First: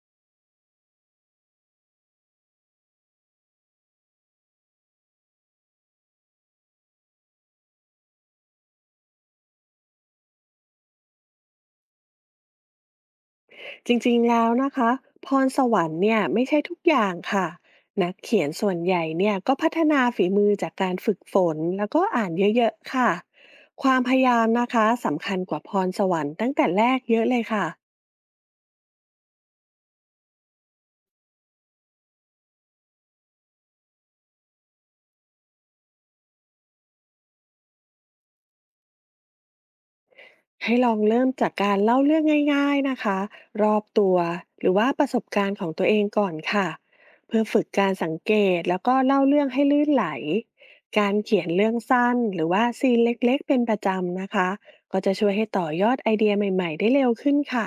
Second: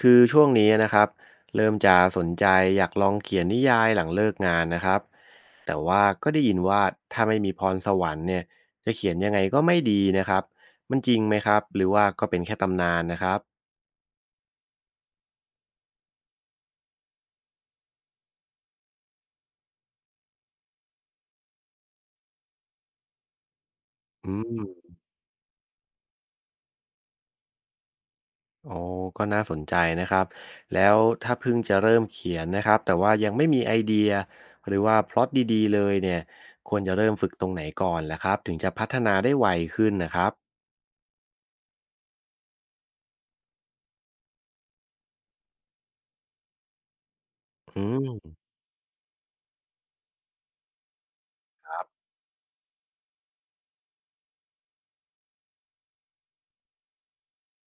คือช่วงนี้นะครับเริ่มจะสนใจอยากลองเขียนนิยายหลังเลิกงานนะครับแต่ว่าก็ได้ยินว่าถ้าไม่มีพรสวรรค์เนี่ยจะเขียนยังไงก็ไม่ดีนะครับมันจริงไหมครับหรือว่าก็เป็นแค่ตำนานนะครับจริงๆ แล้วนะคะพรสวรรค์เนี่ยไม่ใช่ทุกอย่างค่ะนักเขียนส่วนใหญ่เนี่ยก็พัฒนาฝีมือจากการฝึกฝนแล้วก็อ่านเยอะๆค่ะความพยาอืยามนะคะมสำคัญกว่าพรสวรรค์ตั้งแต่แรกเยอะเลยค่ะ โอ้ก็น่าสนใจนะครับแล้วถ้าเพิ่งจะเริ่มเขียนนะครับแต่ว่ายังไม่มีไอเดียหรือว่าพล็อตดีๆเลยเนี่ยควรจะเริ่มฝึกตรงไหนก่อนล่ะครับถึงจะพัฒนาได้ไวขึ้นนะครับให้ลองเริ่มจากการเล่าเรื่องง่ายๆนะคะรอบตัวหรือว่าประสบการณ์ของตัวเองก่อนค่ะเพื่อฝึกอืการสังเกม ตแล้วก็เล่าเรื่องให้ลื่นไหลการเขียนเรื่องสั้นหรือว่าซีนเล็กๆเป็นประจำนะคะก็จะช่วยให้ต่อยอดไอเดียใหม่ๆได้เร็วขึ้นค่ะ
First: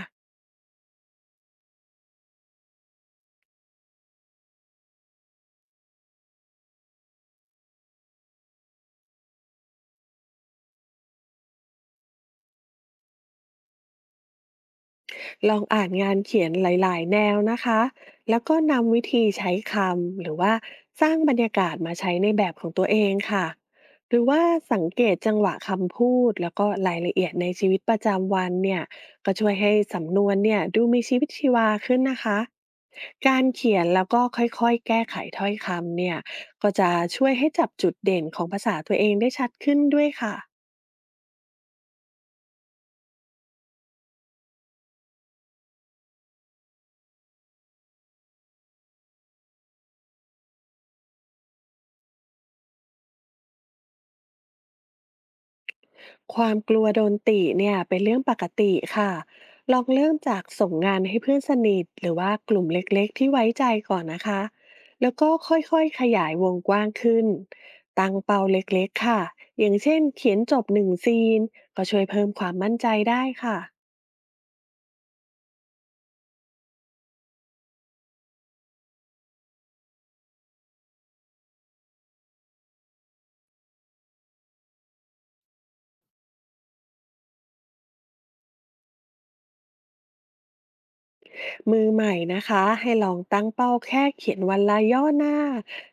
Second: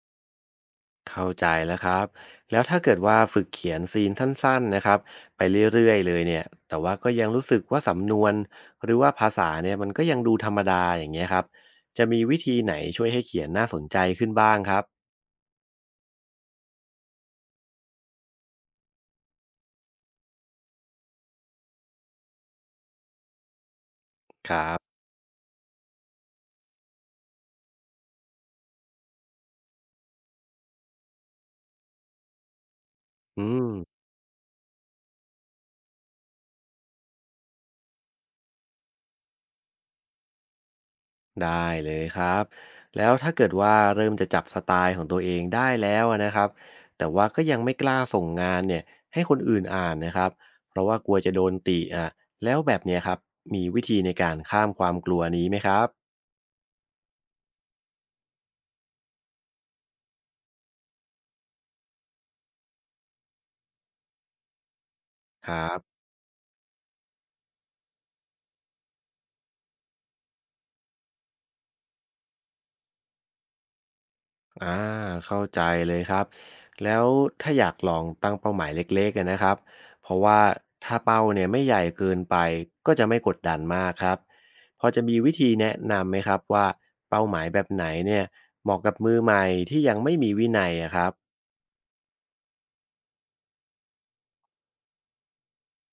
เข้าใจแล้วครับแล้วถ้าเกิดว่าฝึกเขียนซีนสั้นๆนะครับไปเรื่อยๆเลยเนี่ยแต่ว่าก็ยังรู้สึกว่าสำนวนหรือว่าภาษาเนี่ยมันก็ยังดูธรรมดาอย่างเงี้ยครับจะมีวิธีไหนช่วยให้เขียนน่าสนใจขึ้นบ้างครับลองอ่านงานเขียนหลายๆแนวนะคะแล้วก็นำวิธีใช้คำหรือว่าสร้างบรรยากาศมาใช้ในแบบของตัวเองค่ะหรือว่าครัสังบเกตจังหวะคำพูดแล้วก็รายละเอียดในชีวิตประจำวันเนี่ยก็ช่วยให้สำนวนเนี่ยดูมีชีวิตชีวาขึ้นนะคะกาอืรม เขียนแล้วก็ค่อยๆแก้ไขถ้อยคำเนี่ยก็จะช่วยให้จับจุดเด่นของภาษาตัวเองได้ชัดขึ้นด้วยค่ะ ได้เลยครับแล้วถ้าเกิดว่าเริ่มจะจับสไตล์ของตัวเองได้แล้วอะนะครับแต่ว่าก็ยังไม่กล้าส่งงานเนี่ยให้คนอื่นอ่านนะครับเพราะว่ากลัวจะโดนติอ่ะแล้วแบบเนี้ยครับมีวิธีในการข้ามความกลัวนี้ไหมครับความกลัวโดนติเนี่ยเป็นเรื่องปกติค่ะลองเริ่มจากส่งงานให้เพื่อนสนิทหรือว่ากลุ่มเล็กๆที่ไว้ใจก่อนนะคะแล้วก็คค่รัอยบ ๆขยายวงกว้างขึ้นตั้งเป้าเล็กๆค่ะอย่างเช่นเขียนจบหนึ่งซีนก็ช่วยเพิ่มความมั่นใจได้ค่ะอ่าเข้าใจเลยครับแล้วถ้าอยากลองตั้งเป้าหมายเล็กๆอะนะครับเพราะว่าถ้าเป้าเนี่ยไม่ใหญ่เกินไปก็จะไม่กดดันมากครับพอจะมีวิธีแนะนำไหมครับว่าเป้าหมายแบบไหนเนี่ยเหมาะกับมือใหม่ที่ยังไม่มีวินัยอะครับมือใหม่นะคะให้ลองตั้งเป้าแค่เขียนวันละย่อหน้า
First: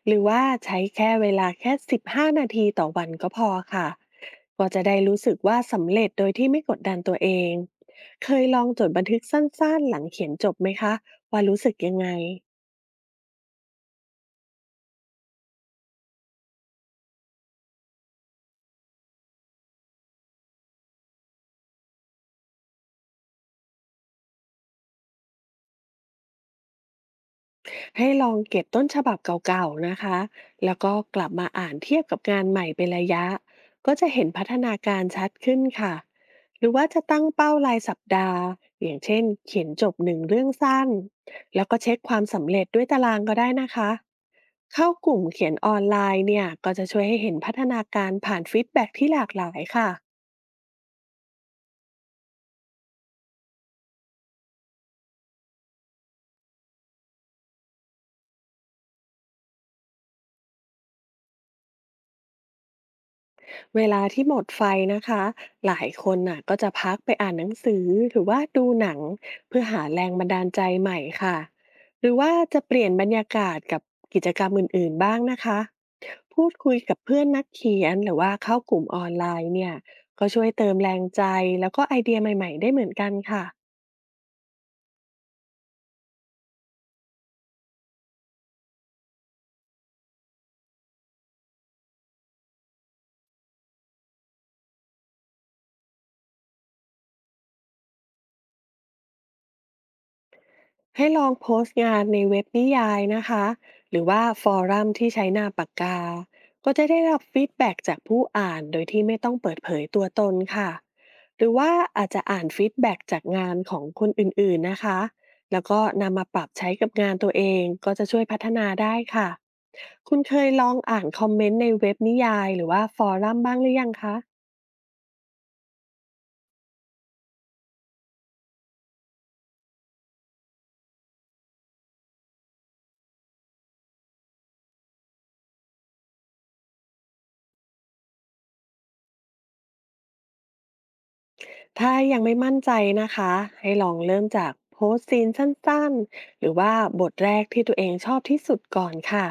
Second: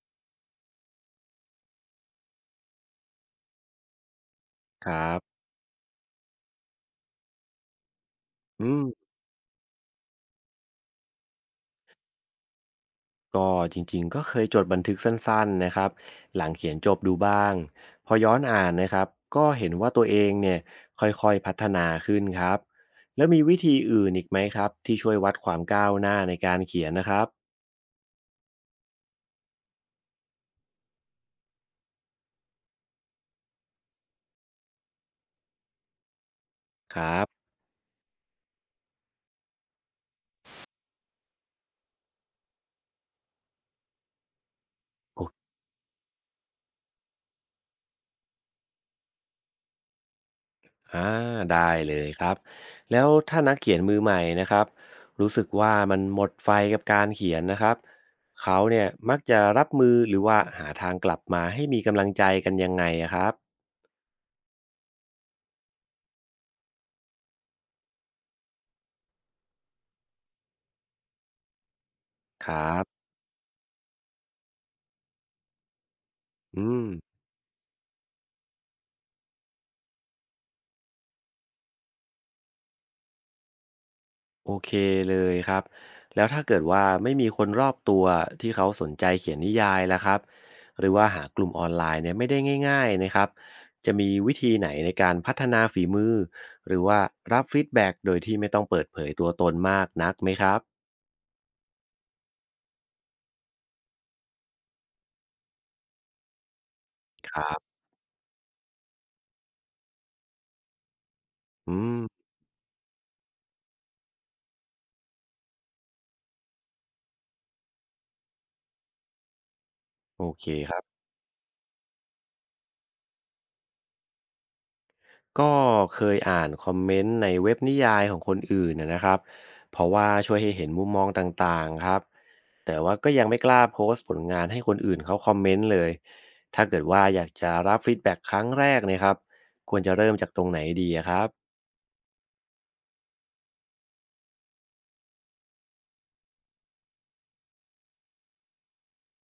หรือว่าใช้แค่เวลาแค่15นาทีต่อวันก็พอค่ะ ก็จะคได้รัรู้บสึกว่าสำเร็จโดยที่ไม่กดดันตัวเอง เคยลอืองจม ดบันทึกสั้นๆหลังเขียนจบไหมคะ ว่ารู้สึกยังไง ก็จริงๆก็เคยจดบันทึกสั้นๆนะครับหลังเขียนจบดูบ้างพอย้อนอ่านนะครับก็เห็นว่าตัวเองเนี่ยค่อยๆพัฒนาขึ้นครับแล้วมีวิธีอื่นอีกไหมครับที่ช่วยวัดความก้าวหน้าในการเขียนนะครับให้ลองเก็บต้นฉบับเก่าๆนะคะแล้วก็กลับมาอ่านเทียบกับงานใหม่เป็นระยะก็จะเห็นพัฒนาการชัดขึ้นค่ะหรือว่าคจะรัตั้งบเป้ารายสัปดาห์อย่างเช่นเขียนจบหนึ่งเรื่องสั้นแล้วก็เช็คความสำเร็จด้วยตารางก็ได้นะคะเข้ากลุ่มโอเขียนออนไลน์เนี่ยก็จะช่วยให้เห็นพัฒนาการผ่านฟีดแบ็กที่หลากหลายค่ะ อ่าได้เลยครับแล้วถ้านักเขียนมือใหม่นะครับรู้สึกว่ามันหมดไฟกับการเขียนนะครับเขาเนี่ยมักจะรับมือหรือว่าหาทางกลับมาให้มีกำลังใจกันยังไงอะครับเวลาที่หมดไฟนะคะหลายคนน่ะก็จะพักไปอ่านหนังสือหรือว่าดูหนังเพื่อหาแรงบันดาลใจใหม่ค่ะหรือว่าครัจะเปลี่ยนบบรรยากาศกับกิจกรรมอื่นๆบ้างนะคะพูดอืคุยม กับเพื่อนนักเขียนหรือว่าเข้ากลุ่มออนไลน์เนี่ยก็ช่วยเติมแรงใจแล้วก็ไอเดียใหม่ๆได้เหมือนกันค่ะ โอเคเลยครับแล้วถ้าเกิดว่าไม่มีคนรอบตัวที่เขาสนใจเขียนนิยายล่ะครับหรือว่าหากลุ่มออนไลน์เนี่ยไม่ได้ง่ายๆนะครับจะมีวิธีไหนในการพัฒนาฝีมือหรือว่ารับฟีดแบ็กโดยที่ไม่ต้องเปิดเผยตัวตนมากนักไหมครับให้ลองโพสต์งานในเว็บนิยายนะคะหรือว่าฟอรัมที่ใช้หน้าปากกา ก็จะได้รับคฟีรัดแบ็บกจากผู้อ่านโดยที่ไม่ต้องเปิดเผยตัวตนค่ะหรือว่าอืมอาจจะอ่านฟีดแบ็กจากงานของคนอื่นๆนะคะแล้วก็นำมาปรับใช้กับงานตัวเองก็จะช่วยพัฒนาได้ค่ะคุณโอเคเคยลคองรับอ่านคอมเมนต์ในเว็บนิยายหรือว่าฟอรัมบ้างหรือยังคะ ก็เคยอ่านคอมเมนต์ในเว็บนิยายของคนอื่นนะนะครับเพราะว่าช่วยให้เห็นมุมมองต่างๆครับ แต่ว่าก็ยังไม่กล้าโพสต์ผลงานให้คนอื่นเขาคอมเมนต์เลย ถ้าเกิดว่าอยากจะรับฟีดแบ็กครั้งแรกเนะยครับ ควรจะเริ่มจากตรงไหนดีอะครับถ้ายังไม่มั่นใจนะคะ ให้ลองเริ่มจากโพสต์ซีนสั้นๆ หรือว่าบทแรกที่ตัวเองชอบที่สุดก่อนค่ะ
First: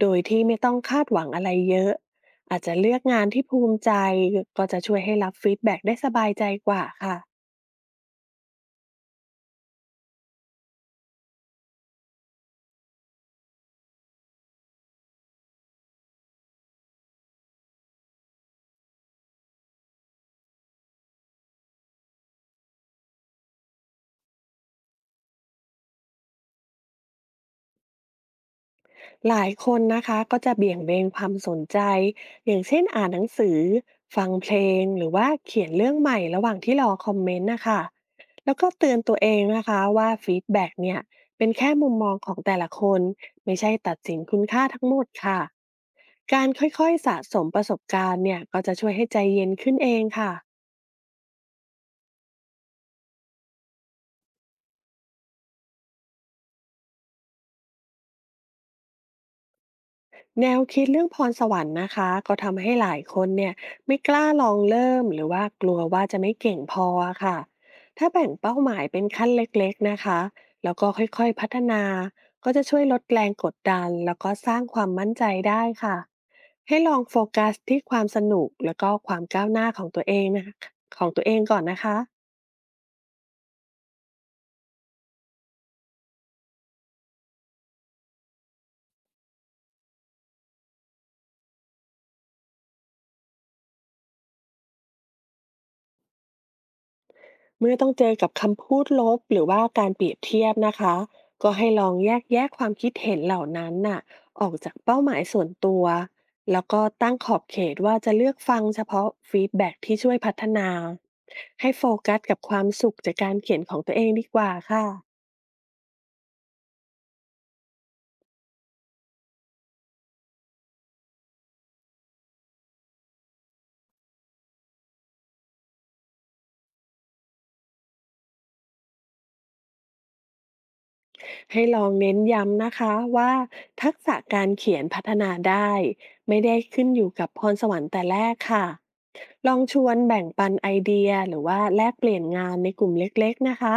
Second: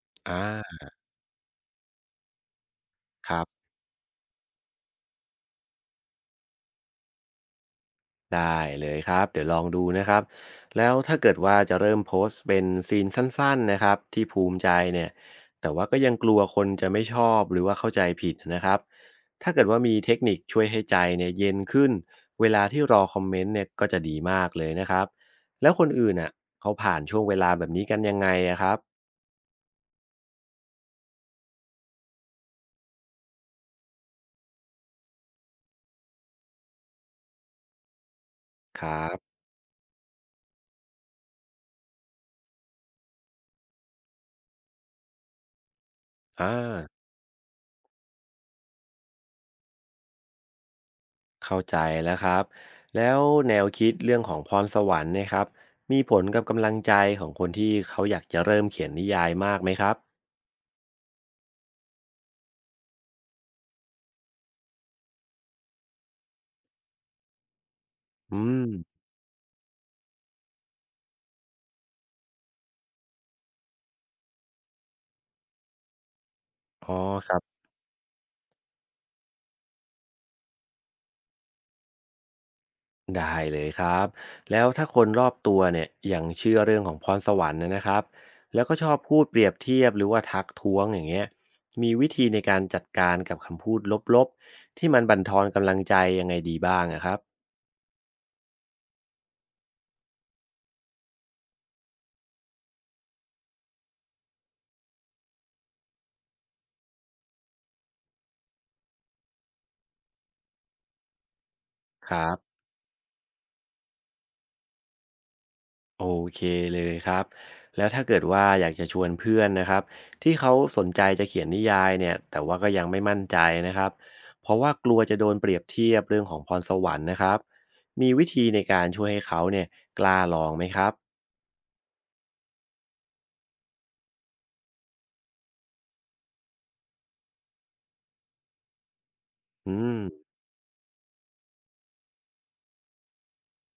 โดยที่ไม่อต้องาคาดหวังอะไรเยอะ อาจจะเลือกงานครัที่ภูบ มิใจก็จะช่วยให้รับฟีดแบ็กได้สบายใจกว่าค่ะ ได้เลยครับเดี๋ยวลองดูนะครับแล้วถ้าเกิดว่าจะเริ่มโพสต์เป็นซีนสั้นๆนะครับที่ภูมิใจเนี่ยแต่ว่าก็ยังกลัวคนจะไม่ชอบหรือว่าเข้าใจผิดนะครับถ้าเกิดว่ามีเทคนิคช่วยให้ใจเนี่ยเย็นขึ้นเวลาที่รอคอมเมนต์เนี่ยก็จะดีมากเลยนะครับแล้วคนอื่นอ่ะเขาผ่านช่วงเวลาแบบนี้กันยังไงอะครับหลายคนนะคะก็จะเบี่ยงเบนความสนใจอย่างเช่นอ่านหนังสือฟังเพลงหรือว่าเขียนเรื่องใหม่ระหว่างที่รอคอมเมนต์นะคะแล้วก็คเตืรัอนตัวเอบงนะคะว่าฟีดแบ็กเนี่ยเป็นแค่มุมมองของแต่ละคนไม่ใช่ตัดสินคุณค่าทั้งหมดค่ะกาอ่รค่อยา ๆสะสมประสบการณ์เนี่ยก็จะช่วยให้ใจเย็นขึ้นเองค่ะ เข้าใจแล้วครับแล้วแนวคิดเรื่องของพรสวรรค์เนี่ยครับมีผลกับกำลังใจของคนที่เขาอยากจะเริ่มเขียนนิยายมากไหมครับแนวคิดเรื่องพรสวรรค์นะคะก็ทำให้หลายคนเนี่ยไม่กล้าลองเริ่มหรือว่ากลัวว่าจะไม่เก่งพออะค่ะถ้าแบ่งอืเป้ามหมายเป็นขั้นเล็กๆนะคะแล้วก็ค่อยๆพัฒนาก็จะช่วยลดแรงกดดันแล้วก็สร้างความมั่นใจได้ค่ะให้อ๋ลอองโฟครักัสบที่ความสนุกแล้วก็ความก้าวหน้าของตัวเองนะคะของตัวเองก่อนนะคะ ได้เลยครับแล้วถ้าคนรอบตัวเนี่ยยังเชื่อเรื่องของพรสวรรค์นะครับแล้วก็ชอบพูดเปรียบเทียบหรือว่าทักท้วงอย่างเงี้ยมีวิธีในการจัดการกับคำพูดลบๆที่มันบั่นทอนกำลังใจยังไงดีบ้างอะครับเมื่อต้องเจอกับคำพูดลบหรือว่าการเปรียบเทียบนะคะก็ให้ลองแยกแยะความคิดเห็นเหล่านั้นน่ะออกจากเป้าหมายส่วนตัวแล้วก็ตั้งขอบเขตว่าจะเลือกฟังเฉพาะฟีดแบ็กที่ช่วยพัฒนาให้โฟคกัสรับ กับความสุขจากการเขียนของตัวเองดีกว่าค่ะโอเคเลยครับแล้วถ้าเกิดว่าอยากจะชวนเพื่อนนะครับที่เขาสนใจจะเขียนนิยายเนี่ยแต่ว่าก็ยังไม่มั่นใจนะครับเพราะว่ากลัวจะโดนเปรียบเทียบเรื่องของพรสวรรค์นะครับมีวิธีในการช่วยให้เขาเนี่ยกล้าลองไหมครับให้ลองเน้นย้ำนะคะว่าทักษะการเขียนพัฒนาได้ไม่ได้ขึ้นอยู่กับพรสวรรค์แต่แรกค่ะ ลองชอืวมนแบ่งปันไอเดียหรือว่าแลกเปลี่ยนงานในกลุ่มเล็กๆนะคะ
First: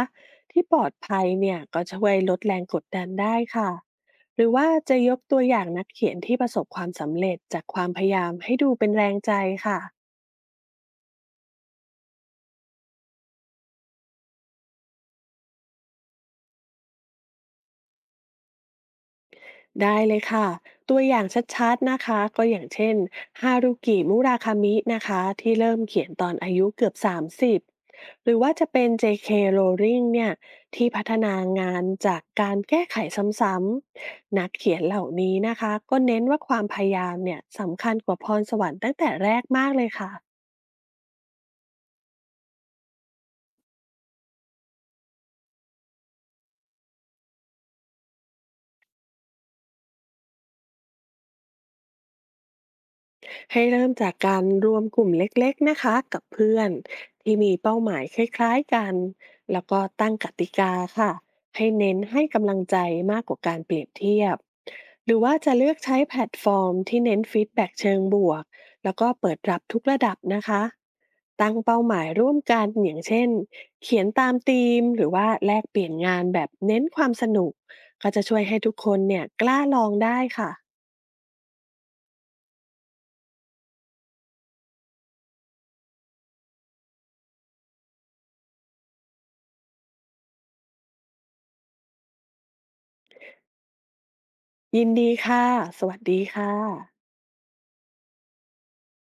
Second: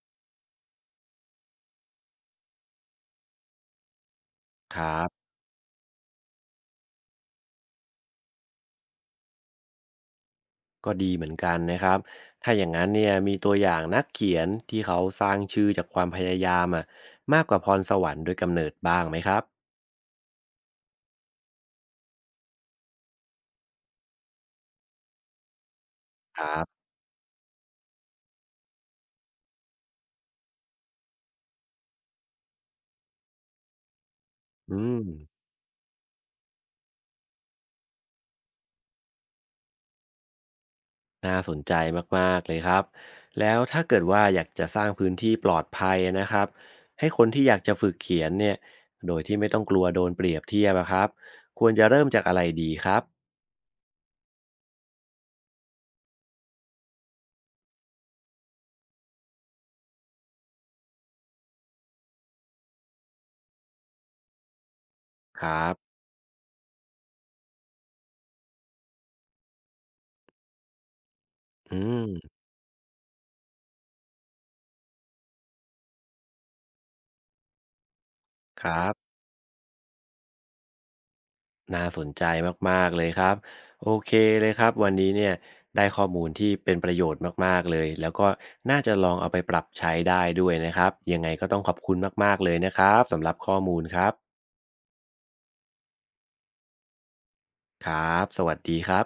ที่ปลอดภัยเนี่ยก็ช่วยลดแรงกดดันได้ค่ะหรือว่าครัจะยกบตัวอย่างนักเขียนที่ประสบความสำเร็จจากความพยายามให้ดูเป็นแรงใจค่ะ ก็ดีเหมือนกันนะครับถ้าอย่างนั้นเนี่ยมีตัวอย่างนักเขียนที่เขาสร้างชื่อจากความพยายามอะมากกว่าพรสวรรค์โดยกำเนิดบ้างไหมครับได้เลยค่ะตัวอย่างชัดๆนะคะก็อย่างเช่นฮารุกิมุราคามินะคะที่เริ่มเขียนตอนคอารัยุบเกือบ30หรือว่าจะเป็น J.K. Rowling เนี่ยที่พัฒนางานจากการแก้ไขซ้ำๆนักเขีอืยนเหม ล่านี้นะคะก็เน้นว่าความพยายามเนี่ยสำคัญกว่าพรสวรรค์ตั้งแต่แรกมากเลยค่ะ น่าสนใจมากๆเลยครับแล้วถ้าเกิดว่าอยากจะสร้างพื้นที่ปลอดภัยนะครับให้คนที่อยากจะฝึกเขียนเนี่ยโดยที่ไม่ต้องกลัวโดนเปรียบเทียบอะครับควรจะเริ่มจากอะไรดีครับให้เริ่มจากการรวมกลุ่มเล็กๆนะคะกับเพื่อนที่มีเป้าหมายคล้ายๆกันแล้วก็ตั้งกติกาค่ะให้เน้นให้กำลังใจมากกว่าการเปรียบเทียบหรือว่าคจะรัเลืบอกใช้แพลตฟอร์มที่เน้นฟีดแบ็กเชิงบวกแล้วก็เปิดรับทุกระดับนะคะตั้งอืเป้าหมายร่วมมกันอย่างเช่นเขียนตามธีมหรือว่าแลกเปลี่ยนงานแบบเน้นความสนุกก็จะช่วยให้คทุกรัคนบเนี่ยกล้าลองได้ค่ะน่าสนใจมากๆเลยครับโอเคเลยครับวันนี้เนี่ยได้ข้อมูลที่เป็นประโยชน์มากๆเลยแล้วก็น่าจะลองเอาไปปรับใช้ได้ด้วยนะครับยังไงก็ต้องขอบคุณมากๆเลยนะครับสำหรับข้อมูลครับยินดีค่ะสวัสดีค่ะครับสวัสดีครับ